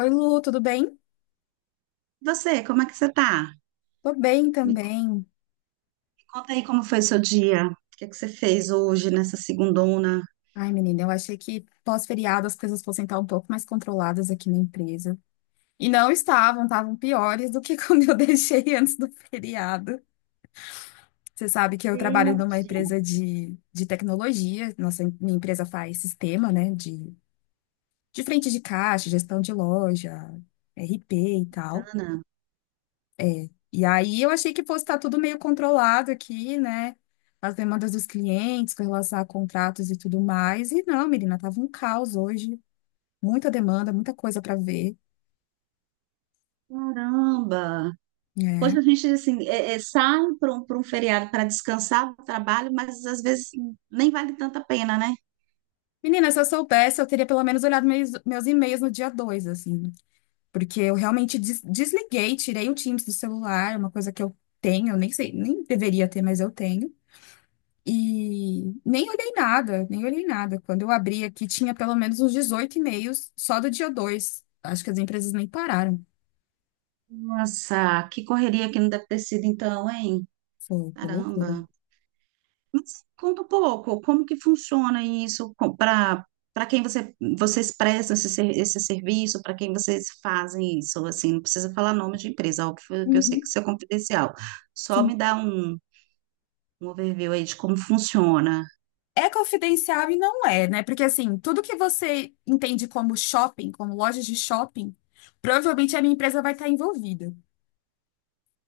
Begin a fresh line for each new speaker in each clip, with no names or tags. Oi, Lu, tudo bem?
Você, como é que você tá?
Tô bem
Me
também.
conta aí como foi seu dia. O que é que você fez hoje nessa segundona?
Ai, menina, eu achei que pós-feriado as coisas fossem estar um pouco mais controladas aqui na empresa. E não estavam, estavam piores do que como eu deixei antes do feriado. Você sabe que eu trabalho numa
Gente,
empresa de tecnologia. Nossa, minha empresa faz sistema, né, de frente de caixa, gestão de loja, RP e tal.
bacana.
E aí eu achei que fosse estar tudo meio controlado aqui, né? As demandas dos clientes com relação a contratos e tudo mais. E não, menina, tava um caos hoje. Muita demanda, muita coisa para ver.
Caramba! Hoje
Né?
a gente, assim, sai para pra um feriado para descansar do trabalho, mas às vezes nem vale tanta pena, né?
Menina, se eu soubesse, eu teria pelo menos olhado meus e-mails no dia 2 assim. Porque eu realmente desliguei, tirei o Teams do celular, uma coisa que eu tenho, nem sei, nem deveria ter, mas eu tenho. E nem olhei nada, nem olhei nada. Quando eu abri aqui, tinha pelo menos uns 18 e-mails só do dia dois. Acho que as empresas nem pararam.
Nossa, que correria que não deve ter sido então, hein?
Foi, que loucura.
Caramba! Mas conta um pouco, como que funciona isso para quem vocês prestam esse serviço, para quem vocês fazem isso, assim, não precisa falar nome de empresa, óbvio que eu sei que
Uhum,
isso é confidencial. Só
sim.
me dá um overview aí de como funciona.
É confidencial e não é, né? Porque assim, tudo que você entende como shopping, como lojas de shopping, provavelmente a minha empresa vai estar envolvida.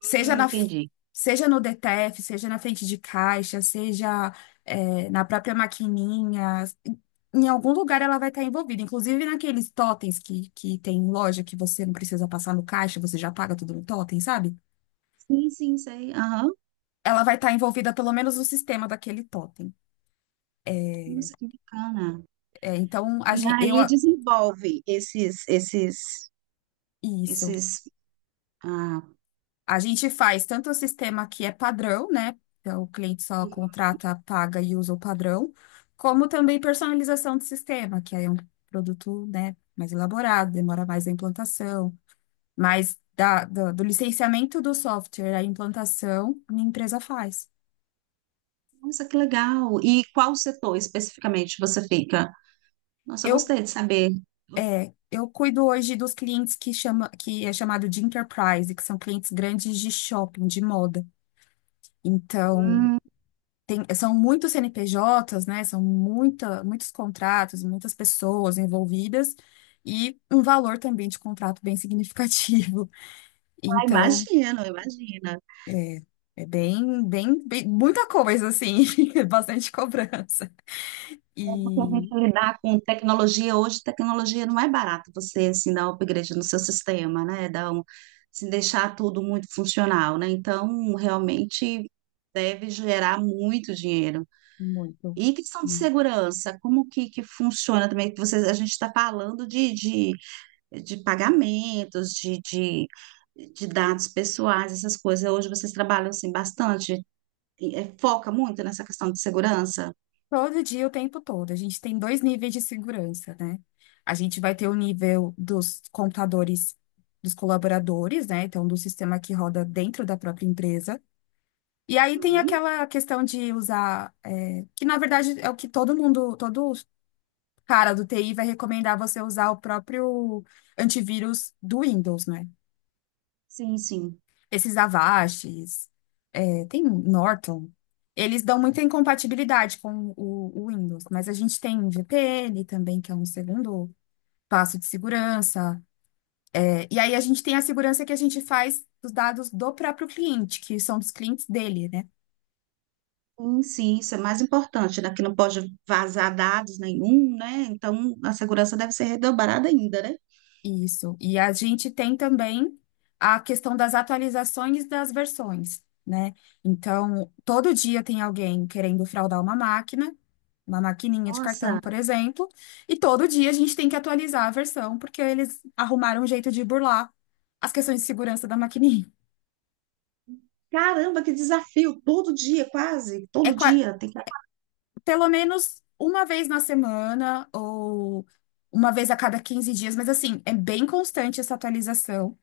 Seja na,
Entendi.
seja no DTF, seja na frente de caixa, seja, é, na própria maquininha, em algum lugar ela vai estar envolvida. Inclusive naqueles totens que tem em loja que você não precisa passar no caixa, você já paga tudo no totem, sabe?
Sim, sim, sei. Aham.
Ela vai estar envolvida pelo menos no sistema daquele totem.
Nossa, que bacana.
É, então, a
E
gente, eu.
aí desenvolve esses esses
Isso.
esses ah,
A gente faz tanto o sistema que é padrão, né? Então, o cliente só contrata, paga e usa o padrão, como também personalização do sistema, que aí é um produto, né, mais elaborado, demora mais a implantação, mas da, do, do licenciamento do software à implantação, a minha empresa faz.
nossa, que legal. E qual setor especificamente você fica? Nossa, eu
Eu,
gostei de saber.
eu cuido hoje dos clientes que chama, que é chamado de enterprise, que são clientes grandes de shopping, de moda. Então,
Hum,
são muitos CNPJs, né? São muitos contratos, muitas pessoas envolvidas e um valor também de contrato bem significativo.
ah,
Então,
imagino, imagina.
é, é bem, bem, muita coisa, assim, bastante cobrança.
Porque a
E
gente lidar com tecnologia hoje, tecnologia não é barato você assim, dar um upgrade no seu sistema, né? Deixar tudo muito funcional, né? Então, realmente deve gerar muito dinheiro.
muito.
E questão de
Muito.
segurança, como que funciona também? Que vocês, a gente está falando de pagamentos, de dados pessoais, essas coisas. Hoje vocês trabalham assim bastante. E, é, foca muito nessa questão de segurança?
Todo dia, o tempo todo. A gente tem dois níveis de segurança, né? A gente vai ter o nível dos computadores dos colaboradores, né? Então, do sistema que roda dentro da própria empresa. E aí tem
Hum,
aquela questão de usar, é, que na verdade é o que todo mundo, todo cara do TI vai recomendar você usar o próprio antivírus do Windows, né?
sim, sim.
Esses Avastes, é, tem Norton. Eles dão muita incompatibilidade com o Windows, mas a gente tem VPN também, que é um segundo passo de segurança. É, e aí a gente tem a segurança que a gente faz dos dados do próprio cliente, que são dos clientes dele, né?
Sim, sim, isso é mais importante, né? Que não pode vazar dados nenhum, né? Então, a segurança deve ser redobrada ainda, né?
Isso. E a gente tem também a questão das atualizações das versões, né? Então, todo dia tem alguém querendo fraudar uma máquina, uma maquininha de cartão,
Nossa,
por exemplo, e todo dia a gente tem que atualizar a versão, porque eles arrumaram um jeito de burlar as questões de segurança da maquininha.
caramba, que desafio! Todo dia, quase,
É
todo
qua-
dia tem que
Pelo menos uma vez na semana ou uma vez a cada 15 dias, mas assim, é bem constante essa atualização.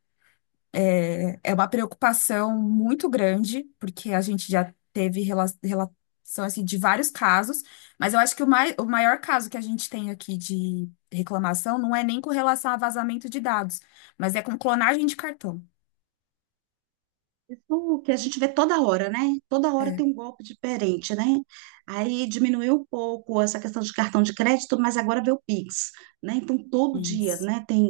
É, é uma preocupação muito grande, porque a gente já teve relação assim, de vários casos, mas eu acho que o maior caso que a gente tem aqui de reclamação não é nem com relação a vazamento de dados, mas é com clonagem de cartão.
isso que a gente vê toda hora, né? Toda hora
É,
tem um golpe diferente, né? Aí diminuiu um pouco essa questão de cartão de crédito, mas agora vê o Pix, né? Então, todo dia,
isso,
né? Tem,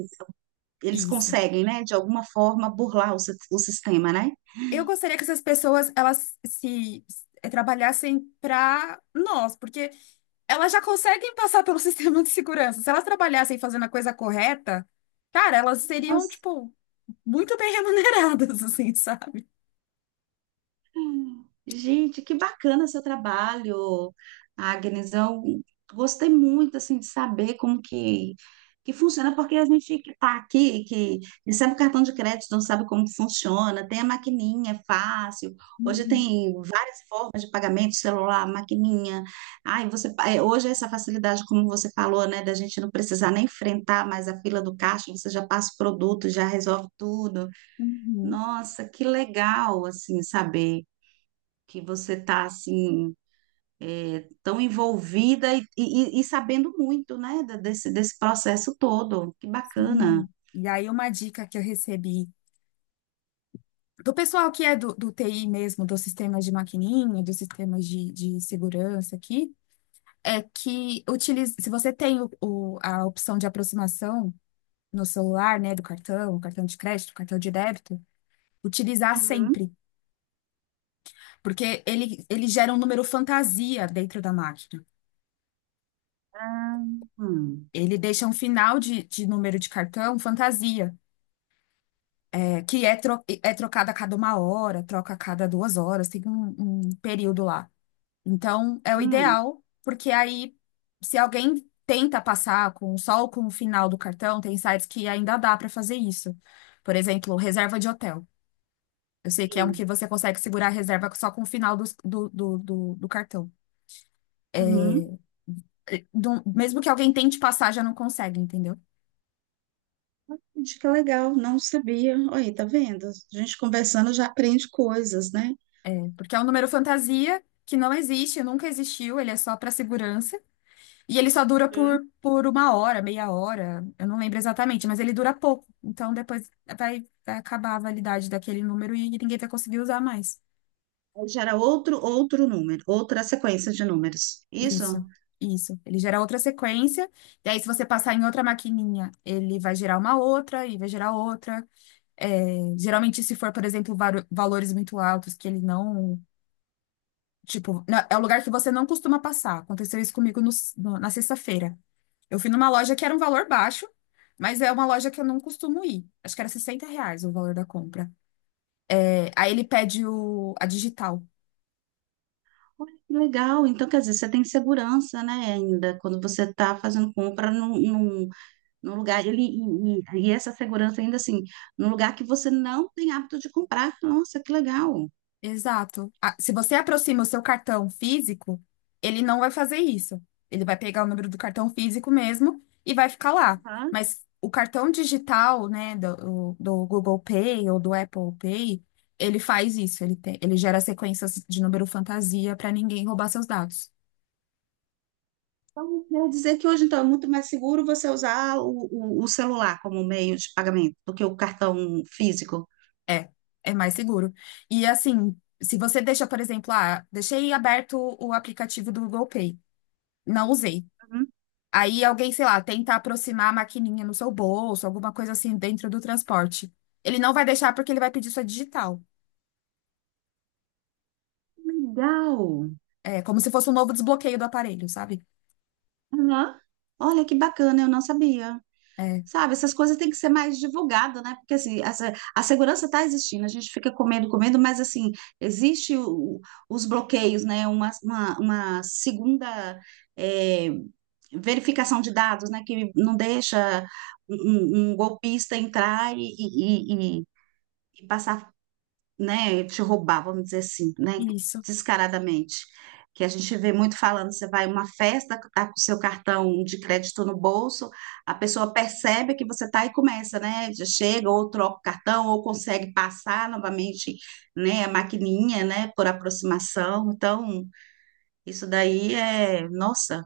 eles
isso.
conseguem, né? De alguma forma burlar o sistema, né?
Eu gostaria que essas pessoas elas se se- trabalhassem para nós, porque elas já conseguem passar pelo sistema de segurança. Se elas trabalhassem fazendo a coisa correta, cara, elas seriam,
Nossa.
tipo, muito bem remuneradas, assim, sabe?
Gente, que bacana seu trabalho, Agnes. Eu gostei muito assim de saber como que funciona, porque a gente que está aqui, que recebe o cartão de crédito, não sabe como que funciona, tem a maquininha, é fácil. Hoje
Uhum,
tem várias formas de pagamento, celular, maquininha. Ai, hoje é essa facilidade, como você falou, né, da gente não precisar nem enfrentar mais a fila do caixa, você já passa o produto, já resolve tudo.
uhum,
Nossa, que legal assim saber que você está assim é, tão envolvida e sabendo muito, né, desse, desse processo todo. Que bacana.
sim. E aí, uma dica que eu recebi do pessoal que é do TI mesmo, dos sistemas de maquininha, dos sistemas de segurança aqui, é que utilize, se você tem a opção de aproximação no celular, né, do cartão, cartão de crédito, cartão de débito, utilizar
Uhum.
sempre, porque ele gera um número fantasia dentro da máquina.
Ah, hum,
Ele deixa um final de número de cartão fantasia. Que é, tro É trocado a cada uma hora, troca a cada duas horas, tem um, um período lá. Então, é o
hum,
ideal, porque aí, se alguém tenta passar com com o final do cartão, tem sites que ainda dá para fazer isso. Por exemplo, reserva de hotel. Eu sei que é um que
sim.
você consegue segurar a reserva só com o do cartão.
Uhum.
E, mesmo que alguém tente passar, já não consegue, entendeu?
Gente, que legal, não sabia. Olha, aí, tá vendo? A gente conversando já aprende coisas, né?
Porque é um número fantasia que não existe, nunca existiu, ele é só para segurança. E ele só dura
Uhum.
por uma hora, meia hora, eu não lembro exatamente, mas ele dura pouco. Então depois vai, vai acabar a validade daquele número e ninguém vai conseguir usar mais.
Aí gera outro número, outra sequência de números. Isso?
Isso, isso. Ele gera outra sequência, e aí se você passar em outra maquininha, ele vai gerar uma outra e vai gerar outra. É, geralmente, se for, por exemplo, valores muito altos que ele não. Tipo, é o lugar que você não costuma passar. Aconteceu isso comigo na sexta-feira. Eu fui numa loja que era um valor baixo, mas é uma loja que eu não costumo ir. Acho que era R$ 60 o valor da compra. É, aí ele pede a digital.
Olha, que legal. Então, quer dizer, você tem segurança, né, ainda, quando você está fazendo compra no lugar e essa segurança ainda assim, num lugar que você não tem hábito de comprar. Nossa, que legal.
Exato. Ah, se você aproxima o seu cartão físico, ele não vai fazer isso. Ele vai pegar o número do cartão físico mesmo e vai ficar lá.
Aham.
Mas o cartão digital, né, do Google Pay ou do Apple Pay, ele faz isso. Ele tem, ele gera sequências de número fantasia para ninguém roubar seus dados.
Então, quer dizer que hoje, então, é muito mais seguro você usar o celular como meio de pagamento do que o cartão físico.
É, é mais seguro. E assim, se você deixa, por exemplo, ah, deixei aberto o aplicativo do Google Pay, não usei.
Uhum.
Aí alguém, sei lá, tenta aproximar a maquininha no seu bolso, alguma coisa assim dentro do transporte. Ele não vai deixar porque ele vai pedir sua digital.
Legal.
É como se fosse um novo desbloqueio do aparelho, sabe?
Aham. Olha que bacana, eu não sabia.
É,
Sabe, essas coisas têm que ser mais divulgadas, né? Porque assim, essa, a segurança está existindo, a gente fica comendo, comendo, mas assim, existe os bloqueios, né? Uma segunda é, verificação de dados, né? Que não deixa um, um golpista entrar e passar, né, te roubar, vamos dizer assim, né,
isso.
descaradamente. Que a gente vê muito falando, você vai a uma festa, tá com o seu cartão de crédito no bolso, a pessoa percebe que você tá e começa, né? Já chega, ou troca o cartão, ou consegue passar novamente, né, a maquininha, né, por aproximação. Então, isso daí é, nossa,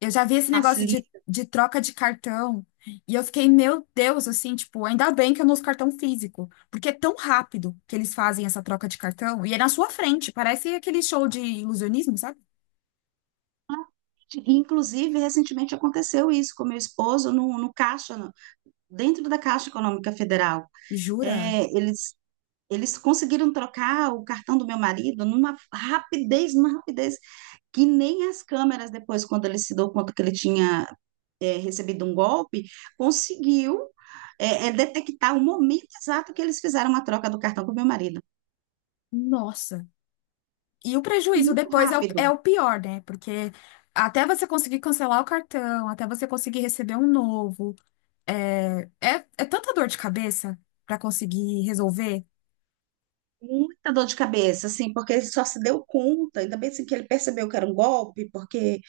Eu já vi esse negócio
facilita.
de troca de cartão e eu fiquei, meu Deus, assim, tipo, ainda bem que eu não uso cartão físico, porque é tão rápido que eles fazem essa troca de cartão e é na sua frente, parece aquele show de ilusionismo, sabe?
Inclusive, recentemente aconteceu isso com meu esposo no caixa, dentro da Caixa Econômica Federal.
Jura?
É, eles. Eles conseguiram trocar o cartão do meu marido numa rapidez, que nem as câmeras, depois, quando ele se deu conta que ele tinha é, recebido um golpe, conseguiu detectar o momento exato que eles fizeram a troca do cartão com o meu marido.
Nossa. E o prejuízo
Muito
depois é
rápido,
é o pior, né? Porque até você conseguir cancelar o cartão, até você conseguir receber um novo, é, é tanta dor de cabeça pra conseguir resolver.
muita dor de cabeça, assim, porque ele só se deu conta, ainda bem assim, que ele percebeu que era um golpe, porque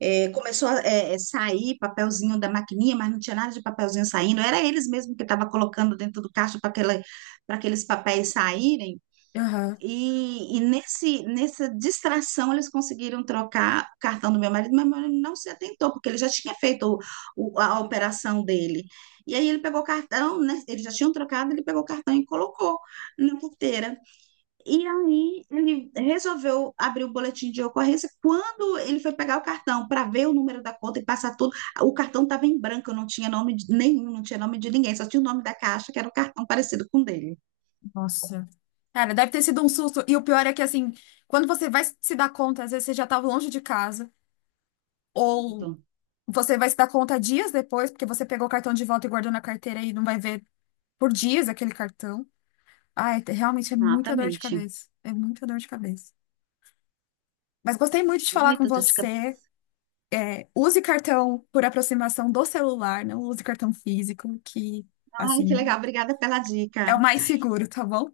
é, começou a sair papelzinho da maquininha, mas não tinha nada de papelzinho saindo. Era eles mesmo que estavam colocando dentro do caixa para aquela, para aqueles papéis saírem.
Aham.
E nessa distração eles conseguiram trocar o cartão do meu marido, mas meu marido não se atentou, porque ele já tinha feito a operação dele. E aí ele pegou o cartão, né? Eles já tinham trocado, ele pegou o cartão e colocou na carteira. E aí ele resolveu abrir o boletim de ocorrência. Quando ele foi pegar o cartão para ver o número da conta e passar tudo, o cartão estava em branco, não tinha nome de nenhum, não tinha nome de ninguém, só tinha o nome da caixa, que era um cartão parecido com o dele.
Nossa. Cara, deve ter sido um susto. E o pior é que, assim, quando você vai se dar conta, às vezes você já tava longe de casa,
Pronto.
ou você vai se dar conta dias depois, porque você pegou o cartão de volta e guardou na carteira e não vai ver por dias aquele cartão. Ai, realmente é muita dor de
Exatamente.
cabeça. É muita dor de cabeça. Mas gostei muito de falar com
Muito dor de
você.
cabeça.
É, use cartão por aproximação do celular, não use cartão físico, que,
Ai, que
assim,
legal, obrigada pela dica.
é o mais seguro, tá bom?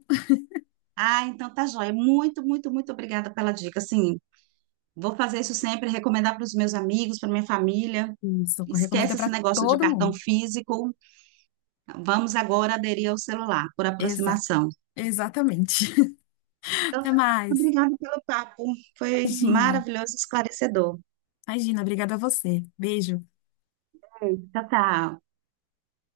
Ah, então tá joia. Muito, muito, muito obrigada pela dica. Assim, vou fazer isso sempre, recomendar para os meus amigos, para minha família.
Isso, recomenda
Esquece esse
para
negócio de
todo
cartão
mundo.
físico. Vamos agora aderir ao celular, por
Exato.
aproximação.
Exatamente.
Então,
Até
tá,
mais.
obrigada pelo papo. Foi
Imagina.
maravilhoso, esclarecedor.
Imagina, obrigada a você. Beijo.
É. Tchau, tchau.